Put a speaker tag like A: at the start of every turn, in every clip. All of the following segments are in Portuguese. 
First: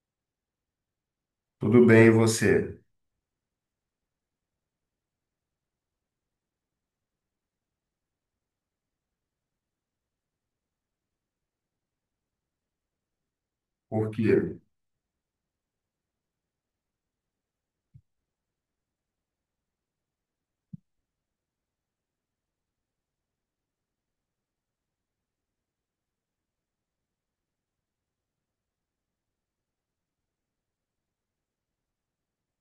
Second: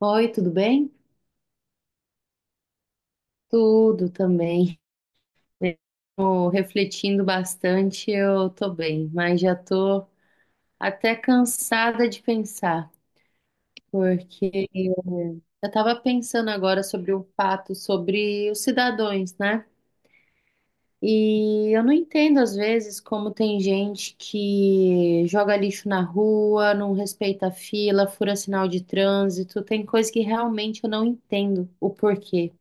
A: Oi, tudo bem?
B: Tudo bem, e você?
A: Tudo também. Tô refletindo bastante, eu tô bem, mas já tô até cansada de pensar,
B: Por quê?
A: porque eu estava pensando agora sobre o fato sobre os cidadãos, né? E eu não entendo às vezes como tem gente que joga lixo na rua, não respeita a fila, fura sinal de trânsito, tem coisa que realmente eu não entendo o porquê.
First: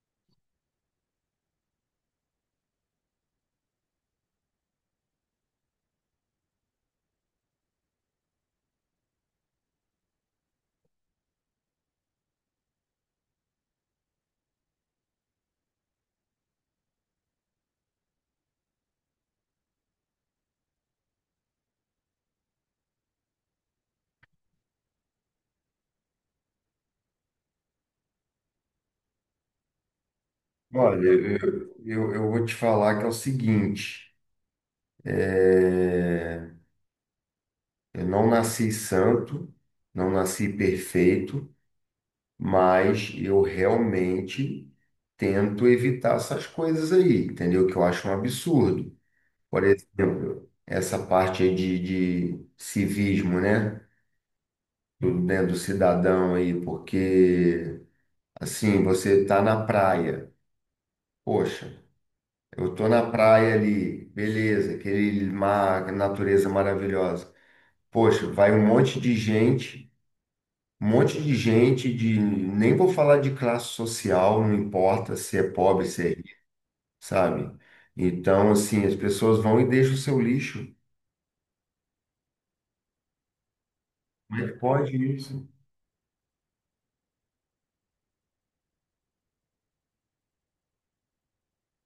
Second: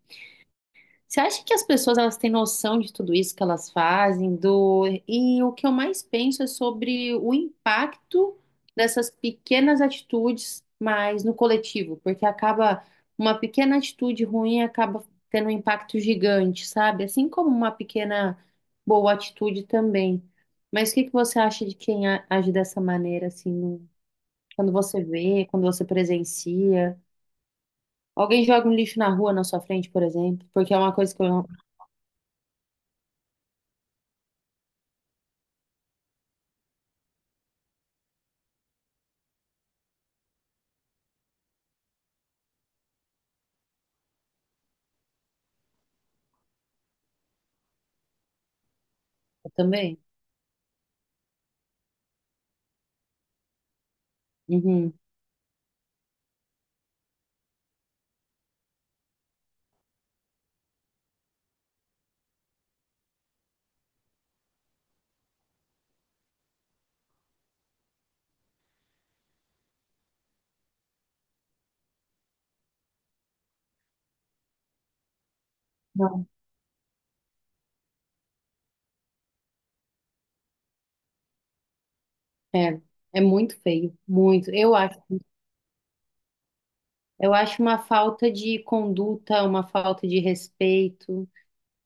A: Você acha que as pessoas elas têm noção de tudo isso que elas fazem, e o que eu mais penso é sobre o impacto dessas pequenas atitudes, mas no coletivo, porque acaba uma pequena atitude ruim acaba tendo um impacto gigante, sabe? Assim como uma pequena boa atitude também. Mas o que que você acha de quem age dessa maneira, assim, quando você vê, quando você presencia? Alguém joga um lixo na rua na sua frente, por exemplo, porque é uma
B: Olha,
A: coisa que
B: eu vou te falar que é o seguinte, é, eu não nasci santo, não nasci perfeito, mas eu realmente tento evitar essas coisas aí, entendeu? Que eu acho um absurdo.
A: eu
B: Por
A: também.
B: exemplo, essa parte aí de civismo, né?
A: Uhum.
B: Do, né, do cidadão aí, porque assim, você tá na praia, poxa. Eu tô na praia ali, beleza, aquele mar, natureza maravilhosa. Poxa, vai um monte de gente, um monte de gente de, nem vou falar de classe social, não importa se é pobre, se é
A: Não.
B: rico, sabe? Então, assim, as pessoas vão e deixam o seu lixo.
A: É, é muito feio,
B: Como é
A: muito.
B: que pode isso?
A: Eu acho uma falta de conduta, uma falta de respeito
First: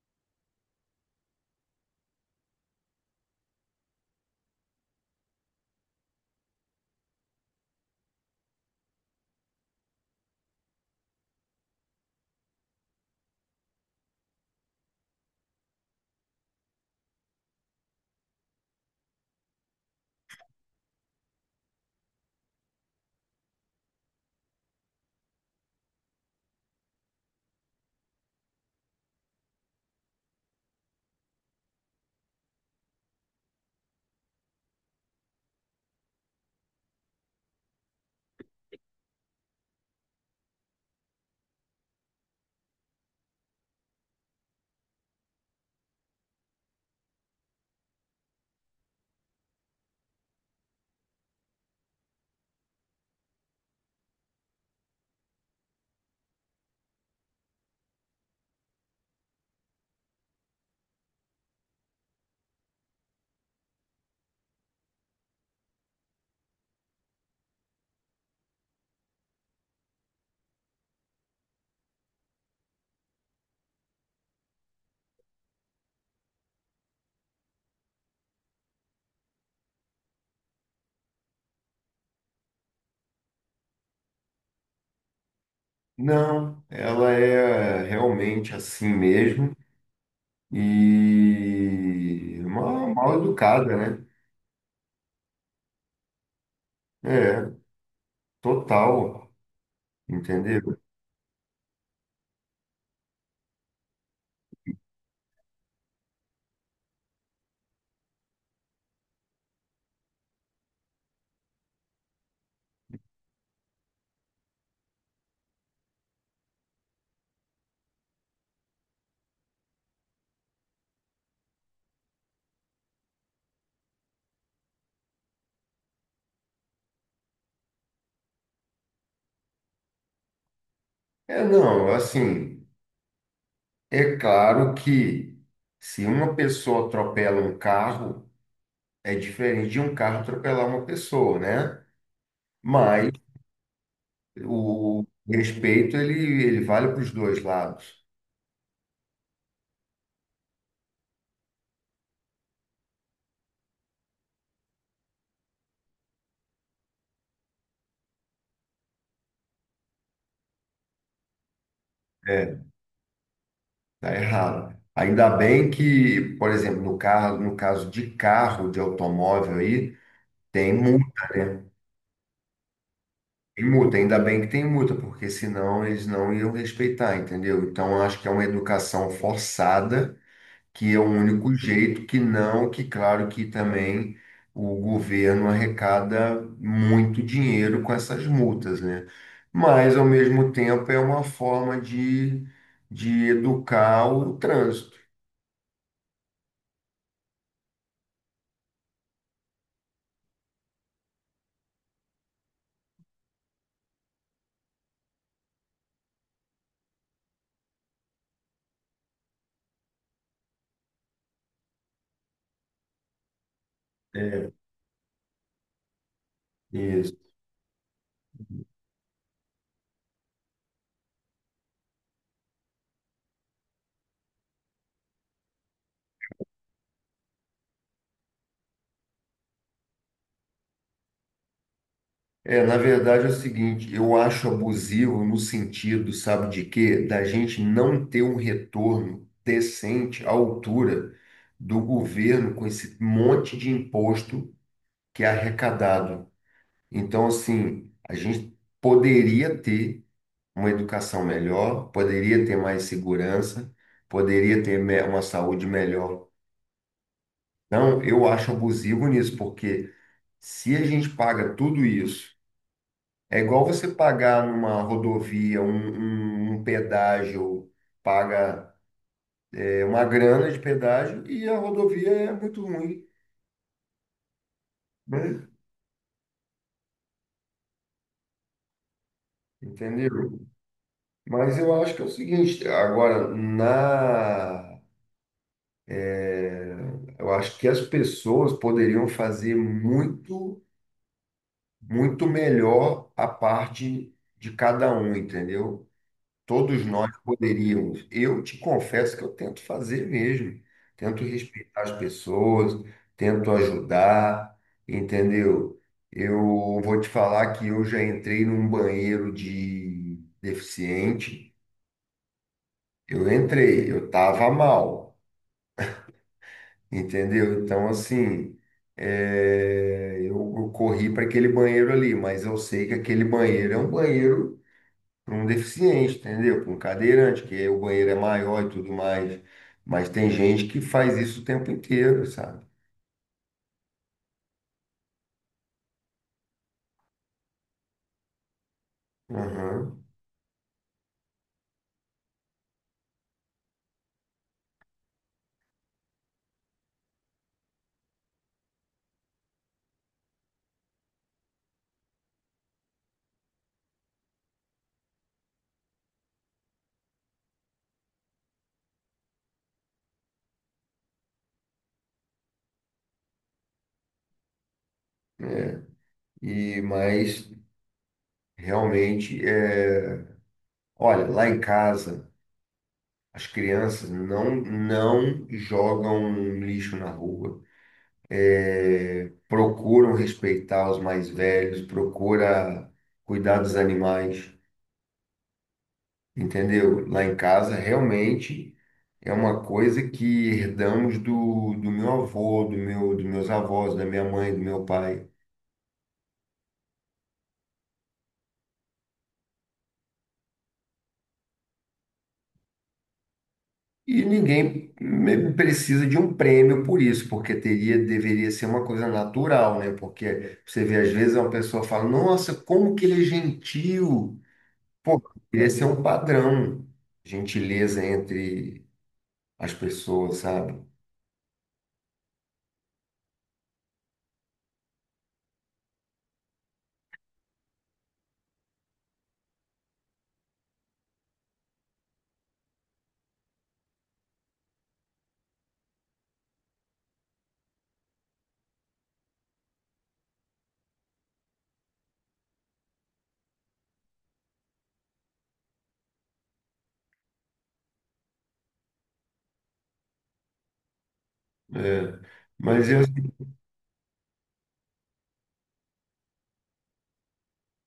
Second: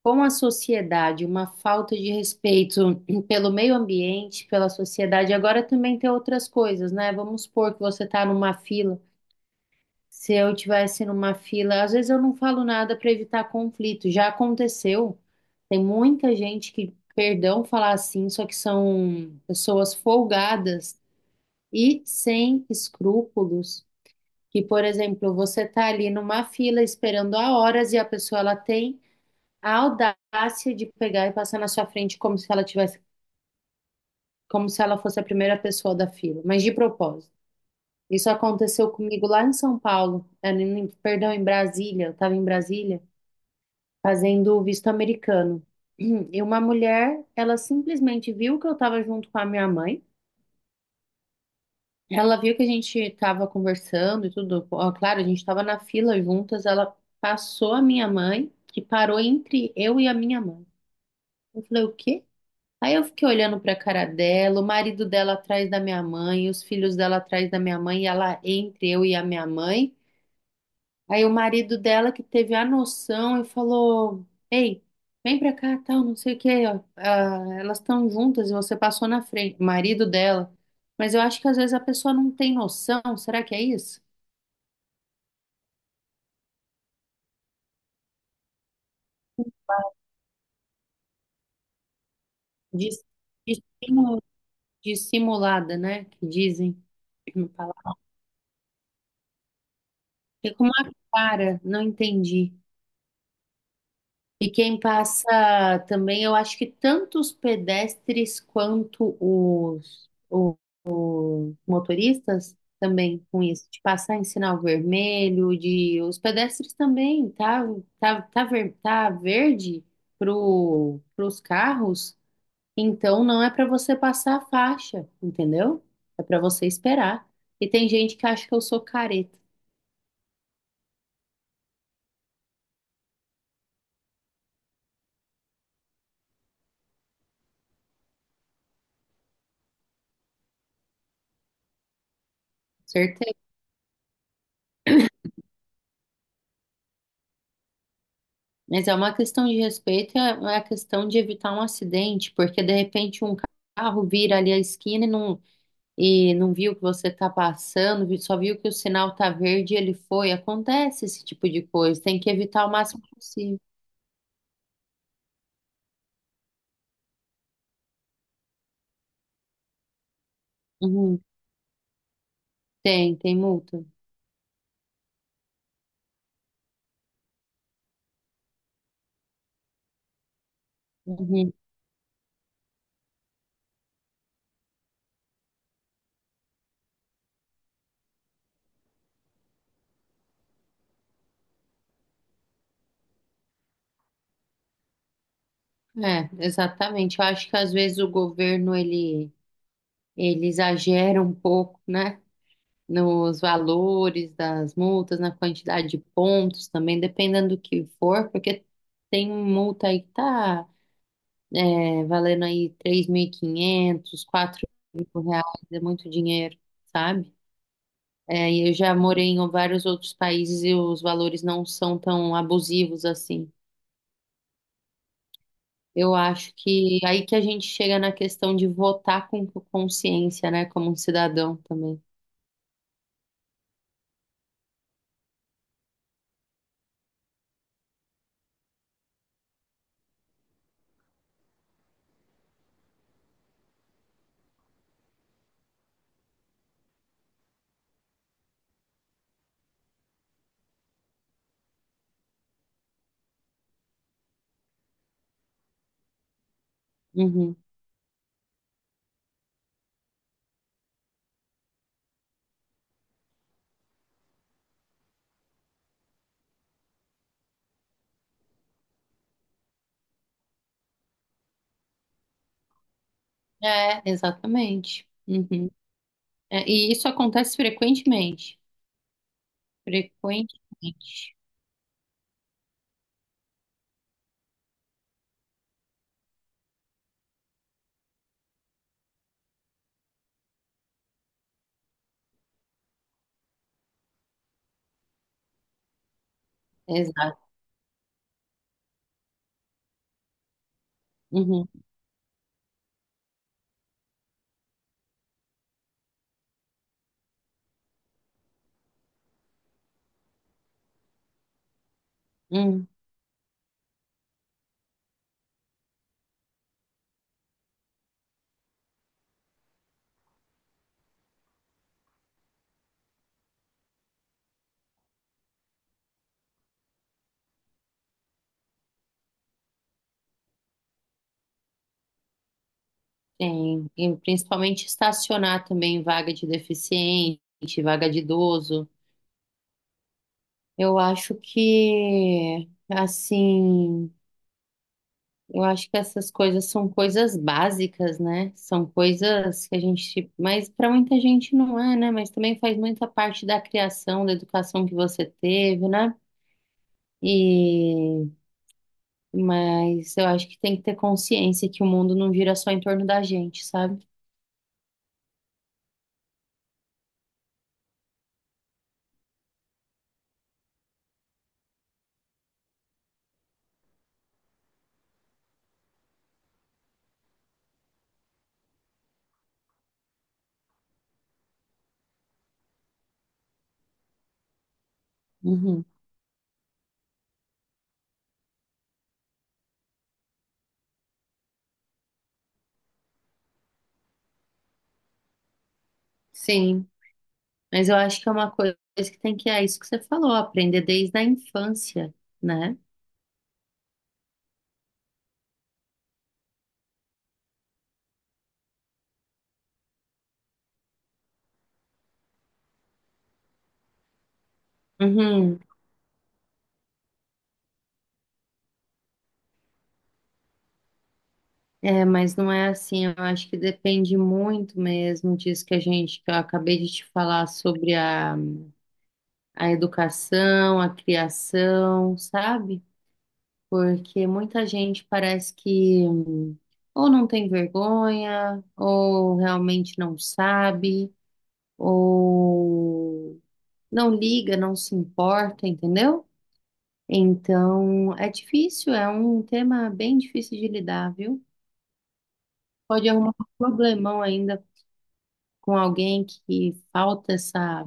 A: com a sociedade, uma falta de respeito pelo meio ambiente, pela sociedade. Agora também tem outras coisas, né? Vamos supor que você está numa fila. Se eu tivesse numa fila, às vezes eu não falo nada para evitar conflito. Já aconteceu. Tem muita gente que, perdão falar assim, só que são pessoas folgadas e sem escrúpulos, que, por exemplo, você está ali numa fila esperando há horas e a pessoa ela tem a audácia de pegar e passar na sua frente como se ela tivesse, como se ela fosse a primeira pessoa da fila, mas de propósito. Isso aconteceu comigo lá em São Paulo, perdão, em Brasília, eu estava em Brasília fazendo o visto americano. E uma mulher, ela simplesmente viu que eu estava junto com a minha mãe. Ela viu que a gente estava conversando e tudo. Ó, claro, a gente estava na fila juntas. Ela passou a minha mãe, que parou entre eu e a minha mãe. Eu falei, o quê? Aí eu fiquei olhando para cara dela, o marido dela atrás da minha mãe, os filhos dela atrás da minha mãe, e ela entre eu e a minha mãe. Aí o marido dela que teve a noção e falou: Ei, vem pra cá, tal, não sei o quê, ó. Ah, elas estão juntas e você passou na frente, o marido dela. Mas eu acho que às vezes a pessoa não tem noção, será que é isso?
B: Não, ela é realmente assim mesmo e
A: De,
B: mal, mal
A: de,
B: educada, né?
A: simu- de simulada, né? Que dizem no
B: É,
A: palavra.
B: total, entendeu?
A: Ficou uma cara, não entendi. E quem passa também, eu acho que tanto os pedestres quanto os motoristas também com isso, de passar em sinal vermelho, de os pedestres também, tá verde pros carros, então não é para você passar a faixa, entendeu? É para você esperar. E tem gente que acha que eu sou careta,
B: É, não, assim. É claro que se uma pessoa atropela um carro, é diferente de um carro atropelar uma pessoa, né? Mas o respeito ele vale para os dois lados.
A: mas é uma questão de respeito, é a questão de evitar um acidente, porque de repente um carro vira ali a esquina e não, viu que você está passando, só viu que o sinal está verde e ele foi. Acontece esse tipo de coisa, tem que
B: É,
A: evitar o máximo possível.
B: tá errado. Ainda bem que, por exemplo, no carro, no caso de carro, de automóvel aí, tem
A: Uhum.
B: multa, né?
A: Tem
B: Tem
A: multa.
B: multa, ainda bem que tem multa, porque senão eles não iam respeitar, entendeu? Então, eu acho que é uma educação forçada que é o
A: Uhum.
B: único jeito que não, que claro que também o governo arrecada muito dinheiro com essas multas, né? Mas ao mesmo tempo é uma forma de educar o trânsito.
A: É, exatamente. Eu acho que às vezes o governo ele exagera um pouco, né? Nos valores das multas, na quantidade de pontos também, dependendo do que for, porque tem multa aí que tá, valendo aí 3.500,
B: É,
A: R$ 4.000, é muito dinheiro,
B: isso.
A: sabe? É, e eu já morei em vários outros países e os valores não são tão abusivos assim. Eu acho que aí que a gente chega na questão de votar com consciência, né, como um cidadão também.
B: É, na verdade é o seguinte, eu acho abusivo no sentido, sabe de quê? Da gente não ter um retorno decente à altura do governo com esse monte de imposto que é arrecadado. Então, assim, a gente poderia ter uma educação melhor, poderia ter mais segurança, poderia ter uma saúde melhor.
A: Uhum.
B: Não, eu acho abusivo nisso, porque se a gente paga tudo isso, é igual você pagar numa rodovia um pedágio, paga uma grana de pedágio e a rodovia é muito ruim,
A: É, exatamente.
B: né?
A: Uhum. É, e isso acontece frequentemente.
B: Entendeu?
A: Frequentemente.
B: Mas eu acho que é o seguinte, agora, na É, eu acho que as pessoas poderiam fazer muito, muito melhor a parte de cada um, entendeu? Todos nós
A: Exato.
B: poderíamos. Eu te confesso que eu tento fazer mesmo. Tento
A: Uhum.
B: respeitar as pessoas, tento ajudar, entendeu? Eu vou te falar que eu já entrei num banheiro de deficiente.
A: Uhum.
B: Eu entrei, eu estava mal. Entendeu? Então, assim, eu corri para aquele banheiro ali, mas eu sei que aquele banheiro é um banheiro para um deficiente, entendeu? Para um cadeirante, que o banheiro é maior e tudo mais. Mas tem gente que faz isso o tempo inteiro, sabe?
A: Tem. E principalmente estacionar também vaga de deficiente, vaga de idoso.
B: Aham.
A: Eu acho que, assim, eu acho que essas coisas são coisas básicas, né? São coisas que a gente, mas para muita gente não é, né? Mas também faz muita parte da criação, da educação que você teve, né? E mas eu acho que tem que ter consciência que o mundo não gira só em torno da gente, sabe?
B: E, mas, realmente, é... olha, lá em casa, as crianças não jogam lixo na rua. Eh, procuram respeitar os mais velhos, procura cuidar dos animais,
A: Uhum.
B: entendeu? Lá em casa, realmente é uma coisa que herdamos do meu avô, dos meus avós, da minha mãe, do meu pai.
A: Sim, mas eu acho que é uma coisa que tem que, é isso que você falou, aprender desde a infância, né?
B: E ninguém precisa de um prêmio por isso, porque teria, deveria ser uma coisa natural, né? Porque você vê, às vezes, uma pessoa fala, nossa, como que ele é gentil. Pô,
A: Uhum.
B: deveria ser um padrão, gentileza entre as pessoas, sabe?
A: É, mas não é assim, eu acho que depende muito mesmo disso que a gente, que eu acabei de te falar sobre a educação, a criação, sabe? Porque muita gente parece que ou não tem vergonha, ou realmente não sabe, ou não liga, não se importa, entendeu? Então, é difícil, é um tema bem difícil de lidar, viu?
B: É, mas eu,
A: Pode arrumar
B: assim,
A: um problemão ainda com alguém que falta essa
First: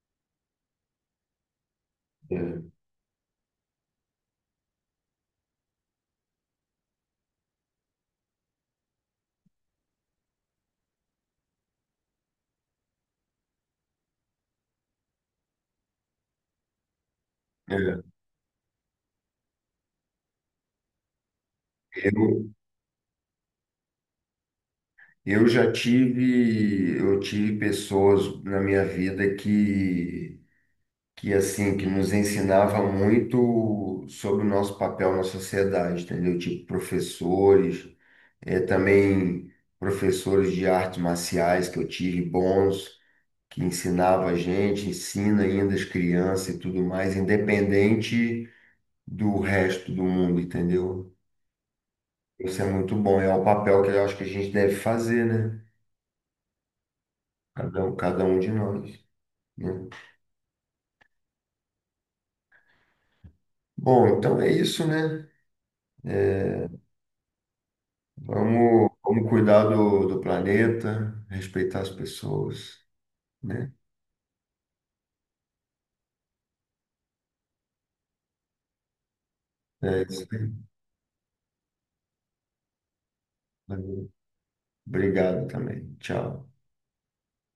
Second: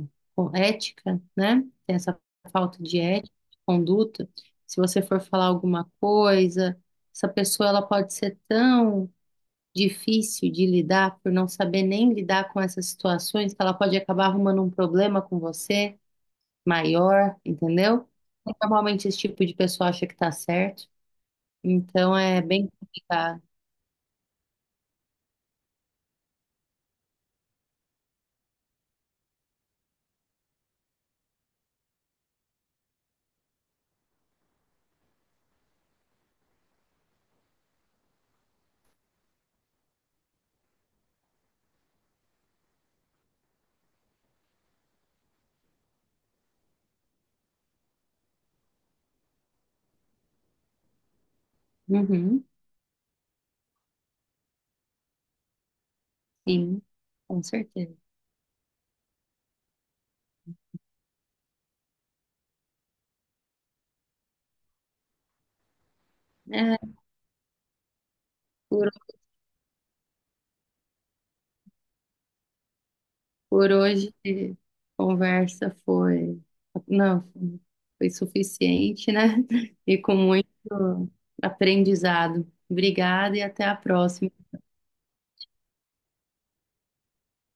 A: ética, né? Tem essa
B: é,
A: falta de ética, de conduta. Se você for falar alguma coisa, essa pessoa ela pode ser tão difícil de lidar por não saber nem lidar com essas situações que ela pode acabar arrumando um problema com você maior,
B: é,
A: entendeu? Normalmente esse tipo de pessoa acha que tá certo, então é
B: eu,
A: bem complicado.
B: eu já tive, eu tive pessoas na minha vida que assim, que nos ensinava muito sobre o nosso papel na sociedade, entendeu? Tipo professores, também professores de artes marciais que eu tive bons, que ensinava a gente, ensina ainda as crianças e tudo mais, independente do resto do mundo, entendeu?
A: Uhum,
B: Isso é muito bom, é o papel que eu acho que a gente deve fazer, né?
A: sim, com certeza.
B: Cada um de nós, né? Bom, então é isso, né?
A: É, por,
B: Vamos cuidar do planeta, respeitar as pessoas,
A: por
B: né?
A: hoje, a conversa foi, não, foi suficiente, né? E
B: É
A: com
B: isso
A: muito
B: aí.
A: aprendizado. Obrigada e até a
B: Valeu.
A: próxima.
B: Obrigado também. Tchau.